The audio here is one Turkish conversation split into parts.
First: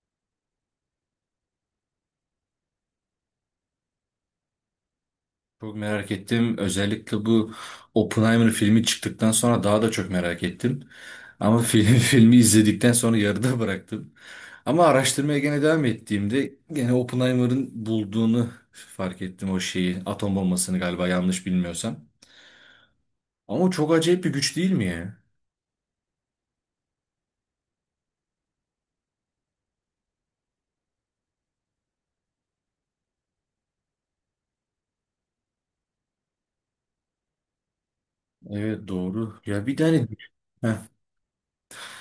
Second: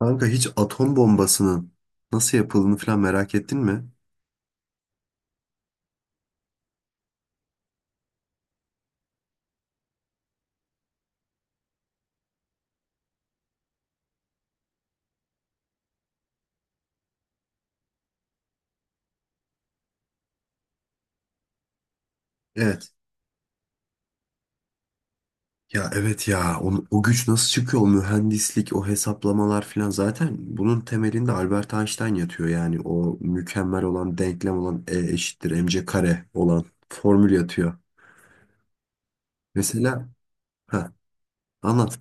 Kanka hiç atom bombasının nasıl yapıldığını falan merak ettin mi? Çok merak ettim. Özellikle bu Oppenheimer filmi çıktıktan sonra daha da çok merak ettim. Ama film, filmi izledikten sonra yarıda bıraktım. Ama araştırmaya gene devam ettiğimde gene Oppenheimer'ın bulduğunu fark ettim o şeyi. Atom bombasını galiba yanlış bilmiyorsam. Evet. Ama çok acayip bir güç değil mi ya? Ya evet ya o güç nasıl çıkıyor, o mühendislik, o hesaplamalar falan. Zaten bunun temelinde Albert Einstein yatıyor, yani o mükemmel olan, denklem olan E eşittir mc kare olan formül yatıyor. Evet, doğru. Ya bir tane. Mesela Heh. ha, anlat.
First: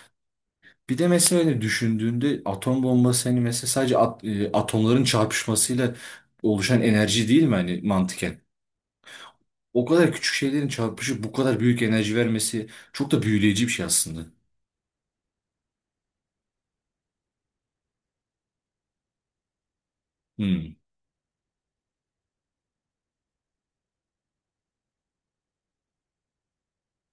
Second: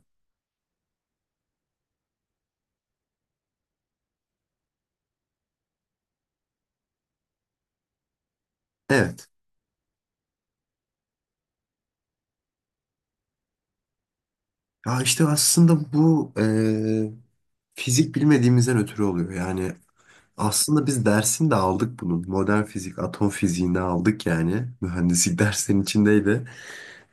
Bir de mesela hani düşündüğünde atom bombası hani mesela sadece atomların çarpışmasıyla oluşan enerji değil mi hani mantıken? Evet. O kadar küçük şeylerin çarpışıp bu kadar büyük enerji vermesi çok da büyüleyici bir şey aslında. Ya işte aslında bu fizik bilmediğimizden ötürü oluyor. Yani Hmm, aslında biz dersini de aldık bunun. Modern fizik, atom fiziğini aldık yani. Mühendislik dersinin içindeydi.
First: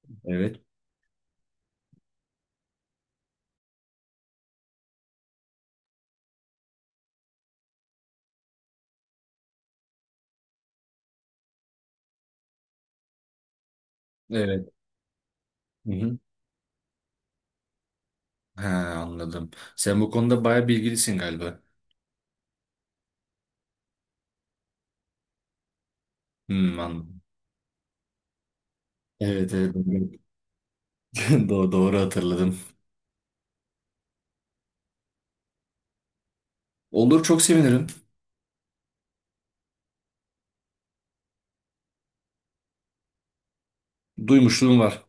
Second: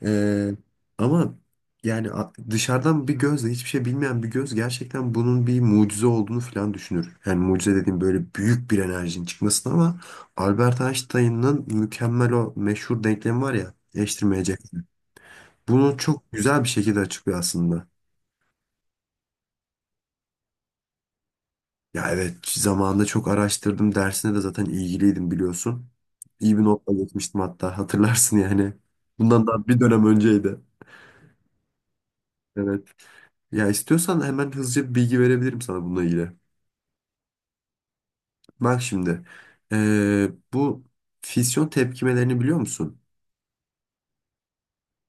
Ee, evet. ama yani dışarıdan bir gözle, hiçbir şey bilmeyen bir göz gerçekten bunun bir mucize olduğunu falan düşünür. Yani mucize dediğim böyle büyük bir enerjinin çıkmasını, ama Albert Einstein'ın mükemmel o meşhur denklemi var ya, eşleştirmeyecek. Evet. Hı Bunu hı. çok güzel bir şekilde açıklıyor aslında. He, anladım. Sen bu konuda bayağı bilgilisin galiba. Ya evet, zamanında çok araştırdım. Dersine de zaten ilgiliydim, biliyorsun. İyi bir Hmm, notla anladım. geçmiştim hatta, hatırlarsın yani. Bundan Evet, daha evet, bir dönem evet. önceydi. Doğru, doğru hatırladım. Evet. Ya istiyorsan hemen hızlıca bir bilgi verebilirim sana bununla ilgili. Olur, çok sevinirim. Bak şimdi. Bu fisyon tepkimelerini biliyor musun? Duymuşluğum var.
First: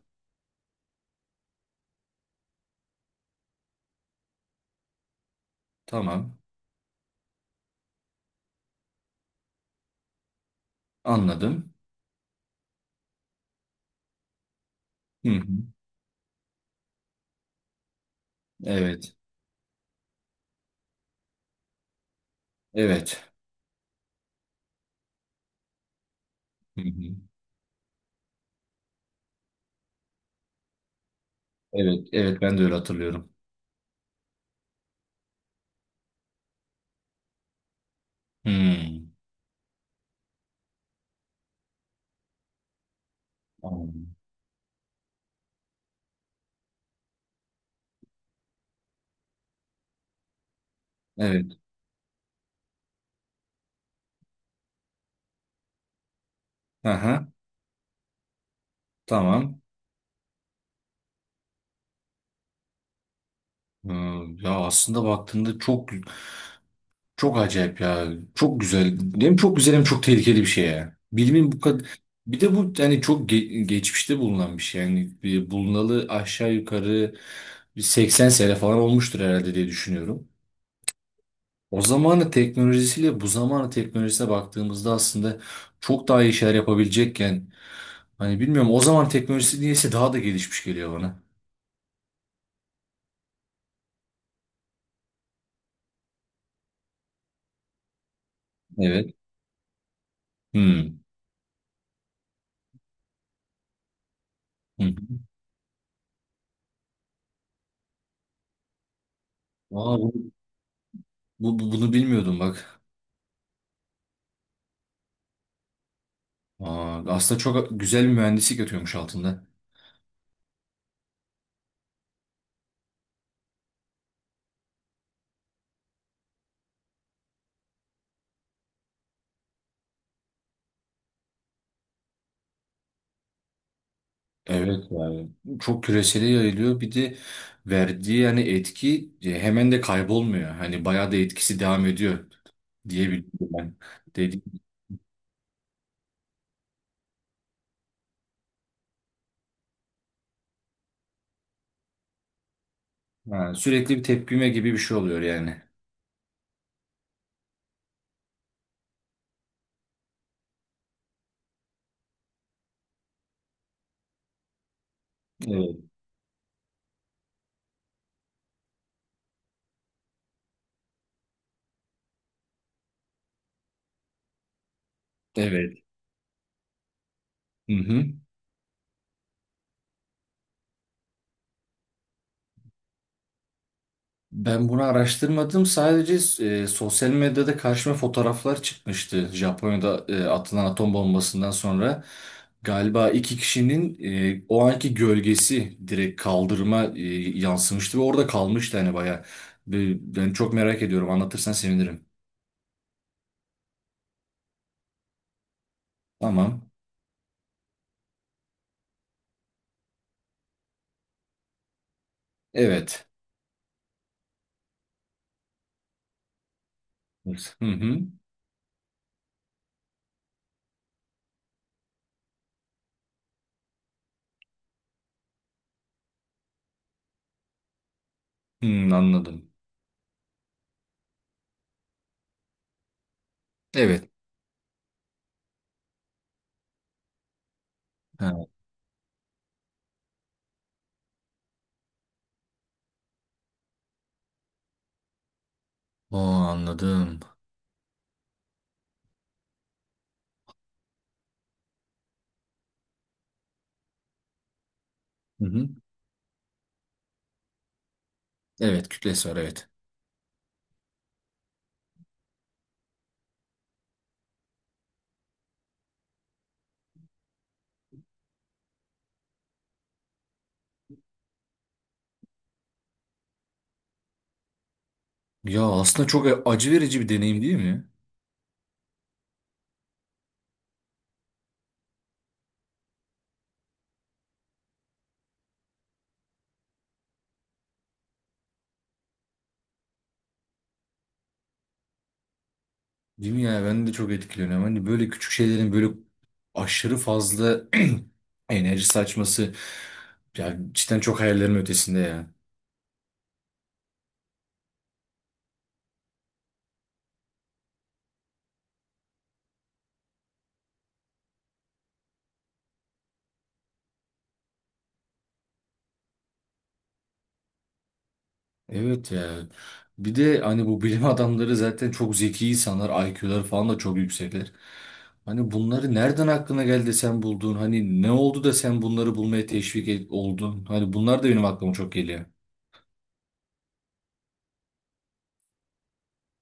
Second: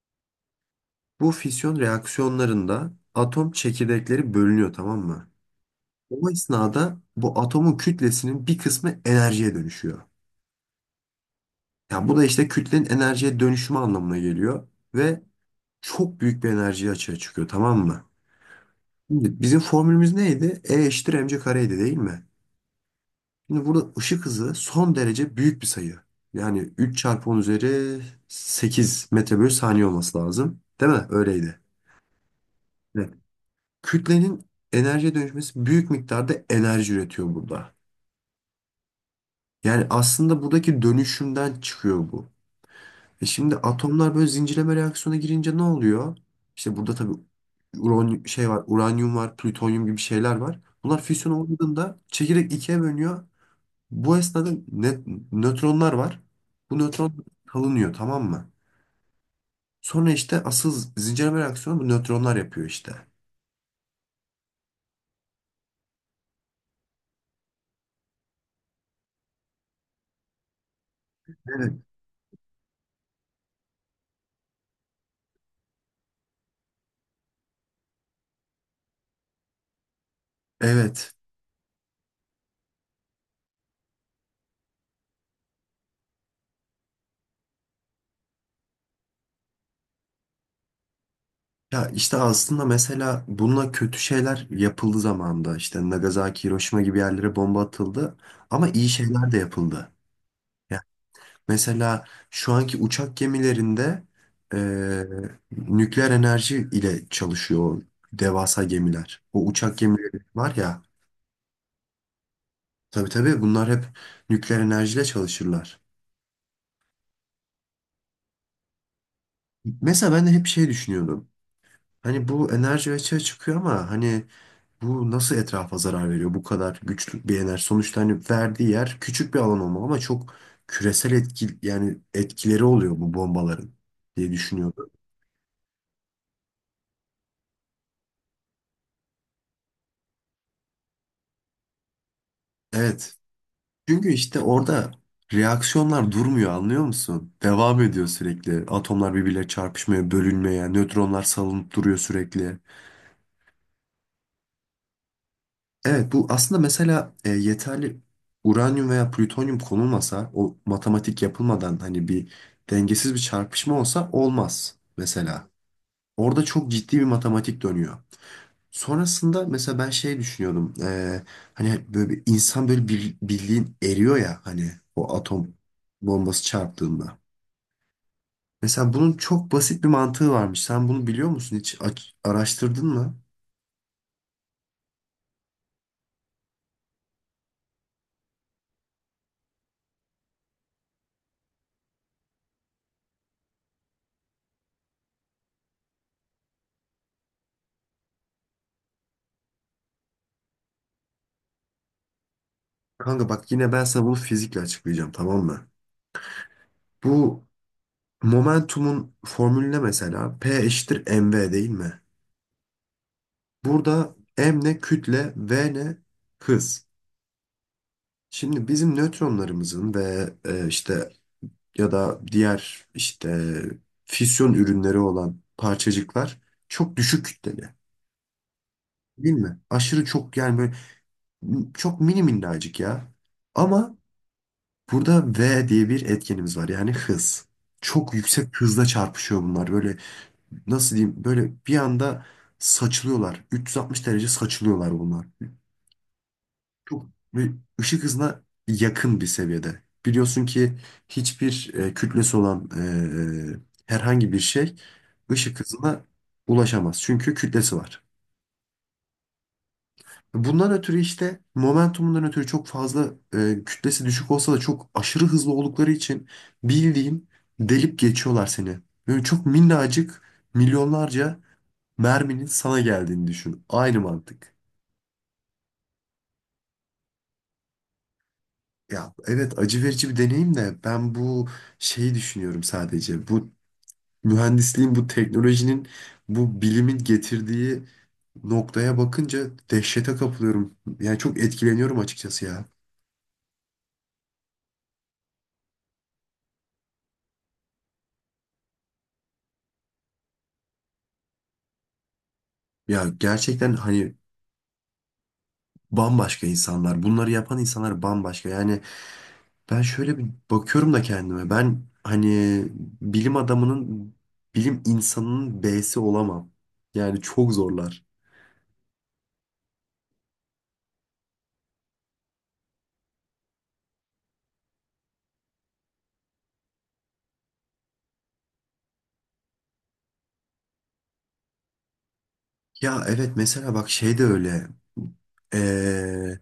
Bu fisyon reaksiyonlarında atom çekirdekleri bölünüyor, tamam mı? O Tamam. esnada bu atomun kütlesinin bir kısmı enerjiye dönüşüyor. Anladım. Ya bu da işte kütlenin enerjiye dönüşümü anlamına geliyor. Ve Hı hı. çok büyük bir enerji açığa çıkıyor, tamam mı? Evet. Şimdi bizim formülümüz neydi? E eşittir mc kareydi, değil mi? Evet. Şimdi burada ışık hızı son derece büyük bir sayı. Yani Hı 3 hı. çarpı 10 üzeri 8 metre bölü saniye olması lazım. Değil mi? Öyleydi. Evet. Evet, ben de öyle Evet. hatırlıyorum. Kütlenin enerjiye dönüşmesi büyük miktarda enerji üretiyor burada. Hmm. Yani aslında buradaki dönüşümden çıkıyor bu. E şimdi atomlar Anladım. böyle zincirleme reaksiyona girince ne oluyor? İşte burada tabii uran şey var, uranyum var, plütonyum gibi şeyler var. Bunlar füsyon Evet. olduğunda çekirdek ikiye bölünüyor. Bu esnada nötronlar var. Bu nötron Aha. salınıyor, tamam mı? Tamam. Sonra işte asıl zincirleme reaksiyonu bu nötronlar yapıyor işte. Ee, Ya aslında baktığında çok çok acayip ya. Çok güzel. Hem çok güzel hem çok tehlikeli bir şey ya. Bilimin bu Evet. kadar... Bir de bu yani çok geçmişte bulunan bir şey. Yani bir bulunalı aşağı yukarı bir 80 sene falan olmuştur herhalde diye düşünüyorum. Evet. O zamanın teknolojisiyle bu zamanın teknolojisine baktığımızda aslında çok daha iyi şeyler yapabilecekken hani bilmiyorum o zaman teknolojisi niyeyse daha da gelişmiş geliyor bana. Ya işte aslında mesela bununla kötü şeyler yapıldı zamanında. İşte Nagasaki, Hiroşima gibi yerlere bomba atıldı. Ama iyi Evet. şeyler de yapıldı. Hmm. Mesela şu anki uçak gemilerinde e, Hı hı. nükleer enerji ile çalışıyor o devasa gemiler. O uçak Aa, gemileri var ya, bunu bilmiyordum bak. tabii tabii bunlar hep nükleer enerjiyle çalışırlar. Aa, aslında çok güzel bir mühendislik yatıyormuş altında. Mesela ben de hep şey düşünüyordum. Hani bu enerji açığa çıkıyor ama hani bu nasıl etrafa zarar veriyor bu kadar güçlü bir enerji? Sonuçta hani verdiği yer küçük bir alan olmalı ama çok küresel etki, yani etkileri oluyor bu bombaların diye Evet düşünüyordum. yani çok küresele yayılıyor, bir de verdiği yani etki, hemen de kaybolmuyor. Hani bayağı da etkisi devam ediyor Evet. diyebilirim ben. Çünkü işte Dedi. orada reaksiyonlar durmuyor, anlıyor musun? Devam ediyor sürekli. Atomlar birbirleriyle çarpışmaya, bölünmeye, nötronlar salınıp duruyor sürekli. Ha, sürekli bir tepkime gibi bir şey oluyor yani. Evet, bu aslında mesela yeterli uranyum veya plütonyum konulmasa, o matematik yapılmadan hani bir dengesiz bir çarpışma olsa olmaz mesela. Evet. Orada çok ciddi bir matematik dönüyor. Sonrasında mesela ben şey düşünüyordum. Hani böyle bir insan böyle bir, bildiğin eriyor ya hani, o atom Evet. bombası çarptığında. Hı hı. Mesela bunun çok basit bir mantığı varmış. Sen bunu biliyor musun? Hiç araştırdın mı? Ben bunu araştırmadım. Sadece sosyal medyada karşıma fotoğraflar çıkmıştı. Japonya'da atılan atom bombasından sonra galiba iki kişinin o anki gölgesi direkt kaldırıma yansımıştı ve orada kalmıştı hani bayağı. Ben çok merak ediyorum. Anlatırsan sevinirim. Kanka bak, yine ben sana bunu fizikle açıklayacağım, tamam mı? Tamam. Bu momentumun formülüne mesela P eşittir mv, değil mi? Evet. Burada m ne, kütle; v ne, hız. Evet. Hı hı. Şimdi bizim nötronlarımızın ve işte, ya da diğer işte fisyon ürünleri olan parçacıklar çok düşük kütleli. Hı, Değil anladım. mi? Aşırı çok, yani böyle çok mini minnacık ya. Ama Evet. burada V diye bir etkenimiz var, yani hız. Çok Ha. yüksek hızla çarpışıyor bunlar. Böyle nasıl diyeyim, böyle bir anda saçılıyorlar. 360 derece saçılıyorlar bunlar. O, Çok anladım. ve ışık hızına yakın bir seviyede. Biliyorsun ki hiçbir kütlesi olan herhangi bir şey Hı ışık hı. hızına ulaşamaz. Çünkü kütlesi var. Evet, kütlesi var, evet. Bundan ötürü işte momentumundan ötürü çok fazla, kütlesi düşük olsa da çok aşırı hızlı oldukları için bildiğin delip geçiyorlar seni. Böyle çok minnacık milyonlarca merminin sana geldiğini düşün. Aynı mantık. Ya aslında çok acı verici bir deneyim değil mi? Ya evet acı verici bir deneyim, de ben bu şeyi düşünüyorum sadece. Bu mühendisliğin, bu teknolojinin, bu bilimin getirdiği noktaya bakınca dehşete kapılıyorum. Yani çok etkileniyorum açıkçası ya. Değil mi ya? Ben de çok etkileniyorum. Hani böyle küçük şeylerin böyle aşırı fazla enerji saçması ya cidden çok hayallerimin ötesinde ya. Ya gerçekten hani bambaşka insanlar. Bunları yapan insanlar bambaşka. Yani ben şöyle bir bakıyorum da kendime. Ben hani bilim adamının, bilim insanının B'si olamam. Yani çok zorlar. Evet ya. Bir de hani bu bilim adamları zaten çok zeki insanlar. IQ'ları falan da çok yüksekler. Hani bunları nereden aklına geldi de sen buldun? Hani ne oldu da sen bunları bulmaya oldun? Hani bunlar da benim aklıma çok geliyor. Ya evet, mesela bak şey de öyle. Ee,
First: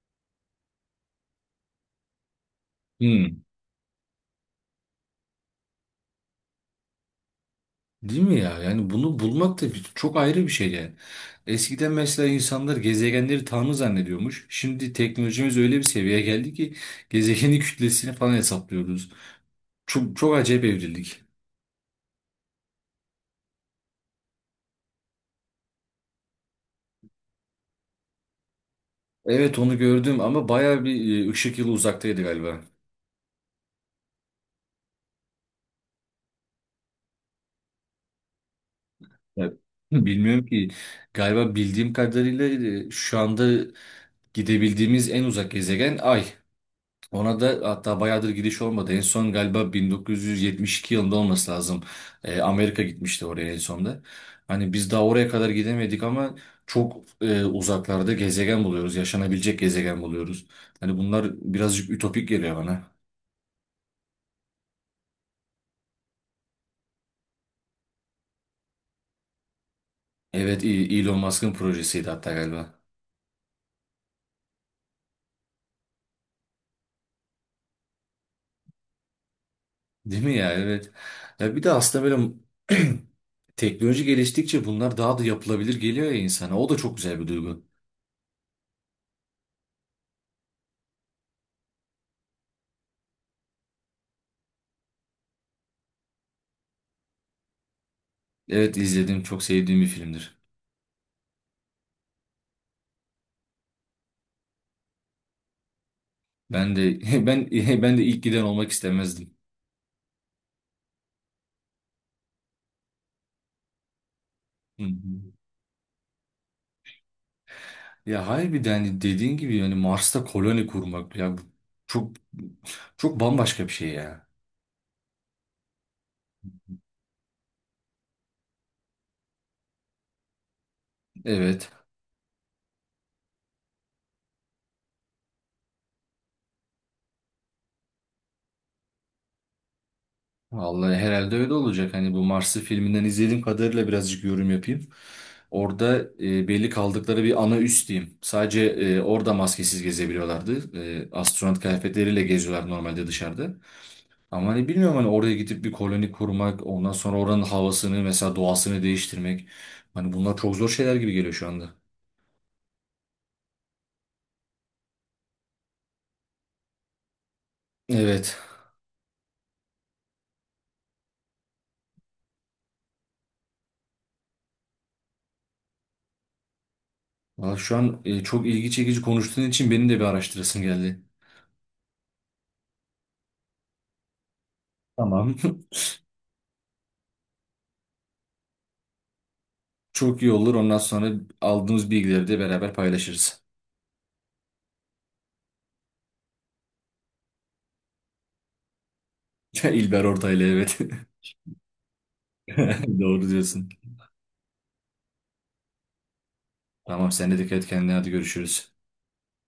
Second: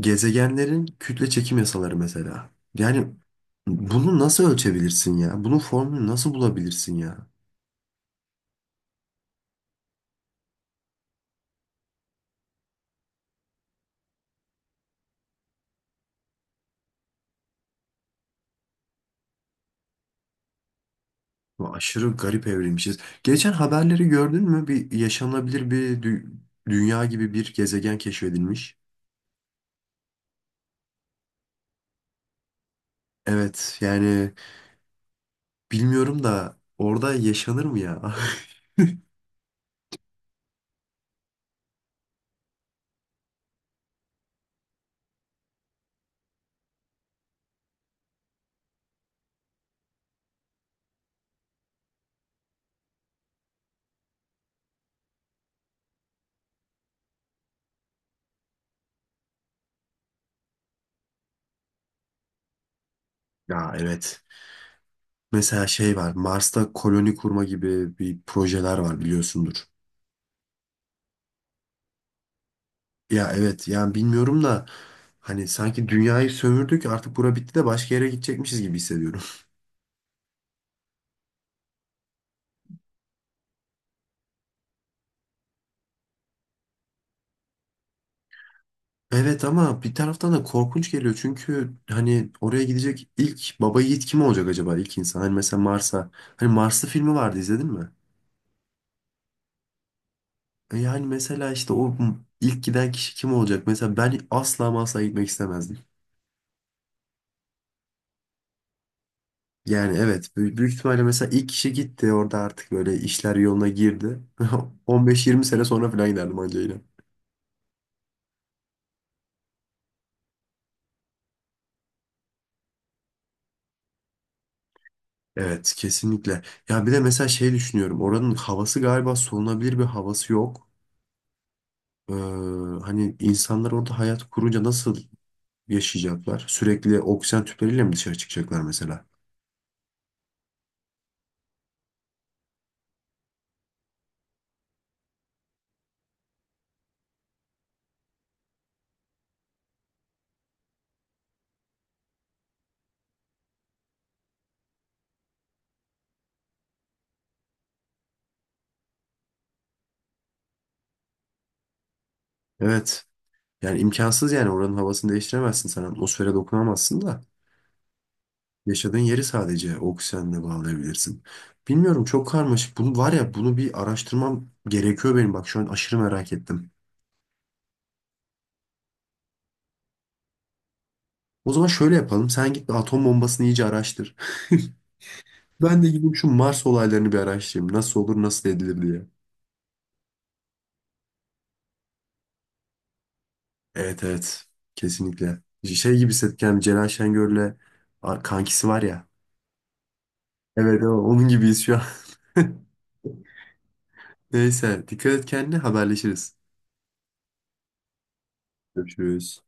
gezegenlerin kütle çekim yasaları mesela. Yani Hmm. bunu nasıl ölçebilirsin ya? Bunun formülünü nasıl bulabilirsin ya? Değil mi ya? Yani bunu bulmak da çok ayrı bir şey yani. Eskiden mesela insanlar gezegenleri tanrı zannediyormuş. Şimdi teknolojimiz öyle bir seviyeye geldi ki gezegenin kütlesini falan hesaplıyoruz. Çok, çok acayip evrildik. Bu aşırı garip evrilmişiz. Geçen haberleri gördün mü? Bir yaşanabilir bir dünya gibi bir gezegen keşfedilmiş. Evet, onu gördüm ama bayağı bir ışık yılı uzaktaydı galiba. Evet yani bilmiyorum da, orada yaşanır mı ya? Ya, bilmiyorum ki galiba bildiğim kadarıyla şu anda gidebildiğimiz en uzak gezegen Ay. Ona da hatta bayağıdır gidiş olmadı. En son galiba 1972 yılında olması lazım. Amerika gitmişti oraya en sonda. Hani biz daha oraya kadar gidemedik ama çok uzaklarda gezegen buluyoruz. Yaşanabilecek gezegen buluyoruz. Hani bunlar birazcık ütopik geliyor bana. Ya evet. Mesela şey var, Mars'ta koloni kurma gibi bir projeler var, biliyorsundur. Evet, Elon Musk'ın projesiydi hatta galiba. Ya evet yani bilmiyorum da, hani sanki dünyayı sömürdük artık, bura bitti de başka yere gidecekmişiz gibi hissediyorum. Değil mi ya? Evet. Ya bir de aslında böyle teknoloji geliştikçe bunlar daha da yapılabilir geliyor ya insana. O da çok güzel bir duygu. Evet ama bir taraftan da korkunç geliyor, çünkü hani oraya gidecek ilk baba yiğit kim olacak acaba, ilk insan? Hani mesela Mars'a, hani Marslı filmi vardı, izledin mi? Evet, izledim. Çok sevdiğim bir filmdir. Yani mesela işte o ilk giden kişi kim olacak? Mesela ben asla ama asla gitmek istemezdim. Ben de ben de ilk giden olmak istemezdim. Yani evet, büyük, büyük ihtimalle mesela ilk kişi gitti, orada artık böyle işler yoluna girdi, Hı hı. 15-20 sene sonra falan giderdim ancayla. Ya harbiden hani dediğin gibi yani Mars'ta koloni kurmak ya bu çok çok bambaşka bir şey ya. Evet kesinlikle. Ya bir de mesela şey düşünüyorum, oranın havası, galiba solunabilir bir havası yok. Evet. Ee, hani insanlar orada hayat kurunca nasıl yaşayacaklar? Sürekli oksijen tüpleriyle mi dışarı çıkacaklar mesela? Vallahi herhalde öyle olacak. Hani bu Mars'ı filminden izlediğim kadarıyla birazcık yorum yapayım. Orada belli kaldıkları bir ana üs diyeyim. Sadece orada maskesiz gezebiliyorlardı. Astronot kıyafetleriyle geziyorlar normalde dışarıda. Ama hani bilmiyorum hani oraya gidip bir koloni kurmak, ondan sonra oranın havasını mesela doğasını değiştirmek. Hani bunlar çok zor şeyler gibi geliyor şu anda. Evet. Yani imkansız, yani oranın havasını değiştiremezsin sen, atmosfere dokunamazsın da. Evet. Yaşadığın yeri sadece oksijenle bağlayabilirsin. Bilmiyorum, çok karmaşık. Bunu var ya, bunu bir araştırmam gerekiyor benim. Bak şu an aşırı merak ettim. Valla şu an çok ilgi çekici konuştuğun için benim de bir araştırasım geldi. O zaman şöyle yapalım. Sen git bir atom bombasını iyice araştır. Tamam. Ben de gidip şu Mars olaylarını bir araştırayım. Nasıl olur, nasıl edilir diye. Çok iyi olur. Ondan sonra aldığımız bilgileri de beraber paylaşırız. Evet, evet. Kesinlikle. Şey gibi hissettik yani, Celal Şengör'le kankisi var ya. İlber Ortaylı, evet. Evet, onun gibiyiz şu an. Doğru diyorsun. Neyse, dikkat et kendine, haberleşiriz. Tamam, sen de dikkat et kendine, hadi görüşürüz. Görüşürüz.